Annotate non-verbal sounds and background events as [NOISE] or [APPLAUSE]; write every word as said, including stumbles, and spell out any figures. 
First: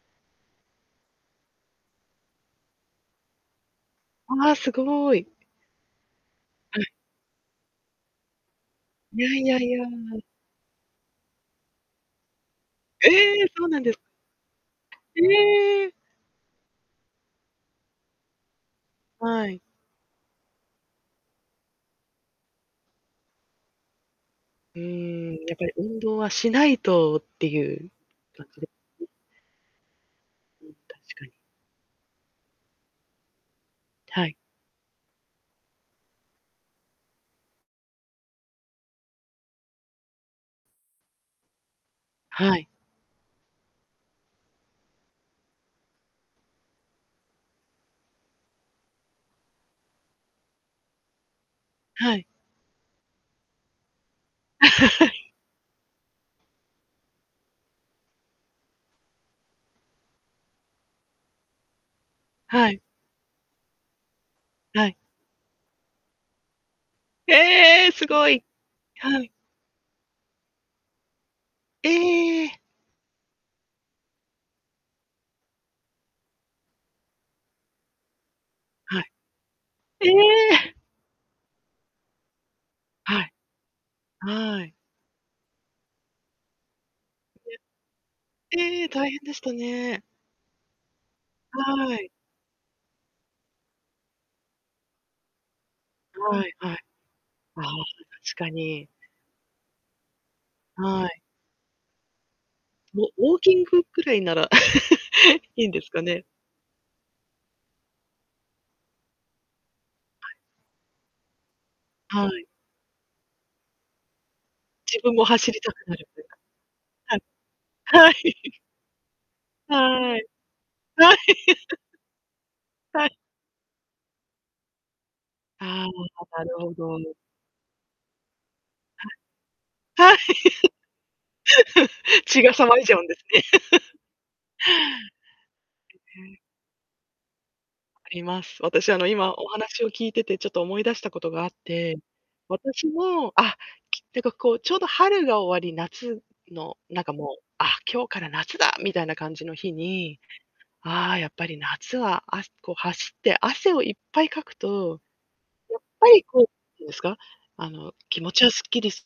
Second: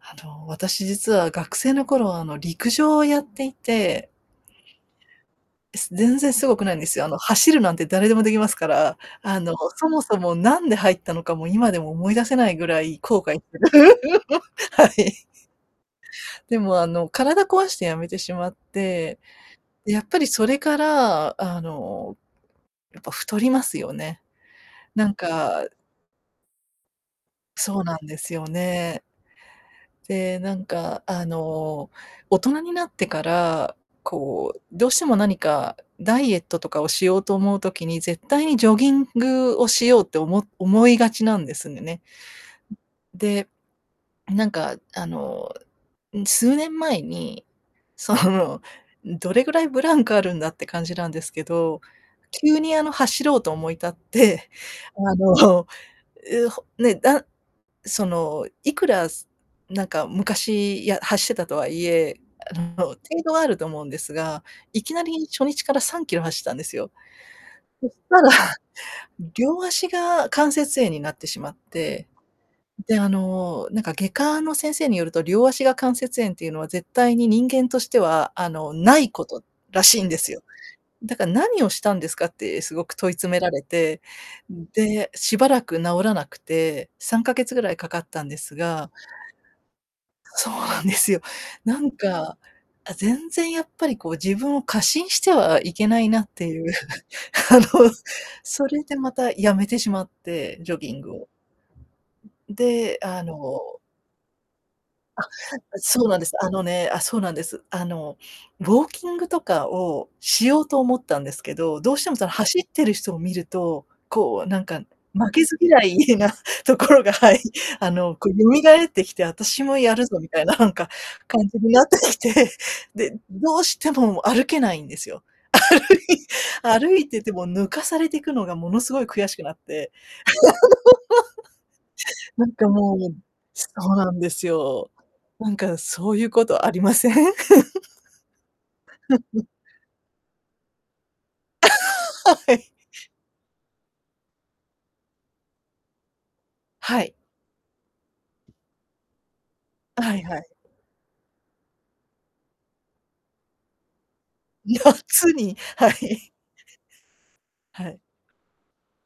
あの、私実は学生の頃はあの陸上をやっていてああ、すごい。全然凄くないはんい。ですよ。あの走るなんて誰でも出来ますから。いやあいの、やいやそいもや。そも何で入ったのかも今でも思い出せないぐらいえ後悔え、そうなんです。[LAUGHS] はい。ええ。でもあの、体壊して辞めてしまって、はい。で、やっぱりそれからあの、やっぱ太りますよね。うなんーん、やっぱかり運動はしないとってそいううなんですよ感じでね。[UNINTELLIGIBLE] で、なんうん、確かあかに。の大人になってからはい。こう、どうしても何かダイエットとかをしようと思う時に、絶対にジョギングをしようっておも思いがちなんですね。はい。で、なんかあの、数年前にそのどれぐらいブランクあるんだって感じなんですけど、はい。急にあの走ろうと思い立って、あ [LAUGHS] のう、ね、だ、そのいくらなんか昔や走ってたとはいえ、あはのい。程度はあると思うんですが、いはきい。なり初日からさんキロ走ったんですよ。えそえ、しすたごらい。はい。両足が関節炎になってしまって。ええ。で、あのなんか、外科の先生によると、両足が関節炎っていうのは絶対に人間としてはあの、なはい。いことらしいえんですよ。え。だから、何をしたんですかってすごく問いは詰い。められて。はい。で、しばらく治らなくてさんかげつ [UNINTELLIGIBLE] 位かかったんですええ、が大変でしたね。そうなんですよ。なんはい。か、あ、全然やっぱりこう自分を過信してはいけないなっはていいう。はい。[LAUGHS] あああ、の、確かそれに。でまた辞めてしまってジョギンはグい。を。で、もあうウォーキンのグくらいならあ、[LAUGHS] いいんですかそうなんね？です。あのねあ、そうなんです。あのウォーキングとかをはい。しようと思ったんですけど、どうしてもそはのい。走ってる人を見ると、こうなんか自分も負け走ずりた嫌くなる。いな [UNINTELLIGIBLE] ところがはい。はい、あはのこうい。蘇ってきて、私はい。もやるはぞい。みたいななんか感じになってきて、[LAUGHS] はい。で、どうしても歩けないんですよ。ああ、[UNINTELLIGIBLE] なるほ歩い歩ど。いてても抜かされてくのがものすごい悔しくなって。はい。はい。[LAUGHS] [LAUGHS] 血なんがか騒いじもゃうんうですね。そう [LAUGHS] なんですよ。なんかそうういうん。ことありません？[LAUGHS] あります。私あの今 [LAUGHS] お話を聞いててちょっと思い出したことがあって、[LAUGHS] はい。私も、あ、なんかこうちょうど春が終わり夏の、なはんかい。もう、あ、今日から夏だみたいな感じの日はに、いはい。ああやっぱり夏はあこう走って汗をいっぱいかくと、やっ夏にはぱりい。こう [UNINTELLIGIBLE] いうんですか、あはのい。気持ちはすっきりす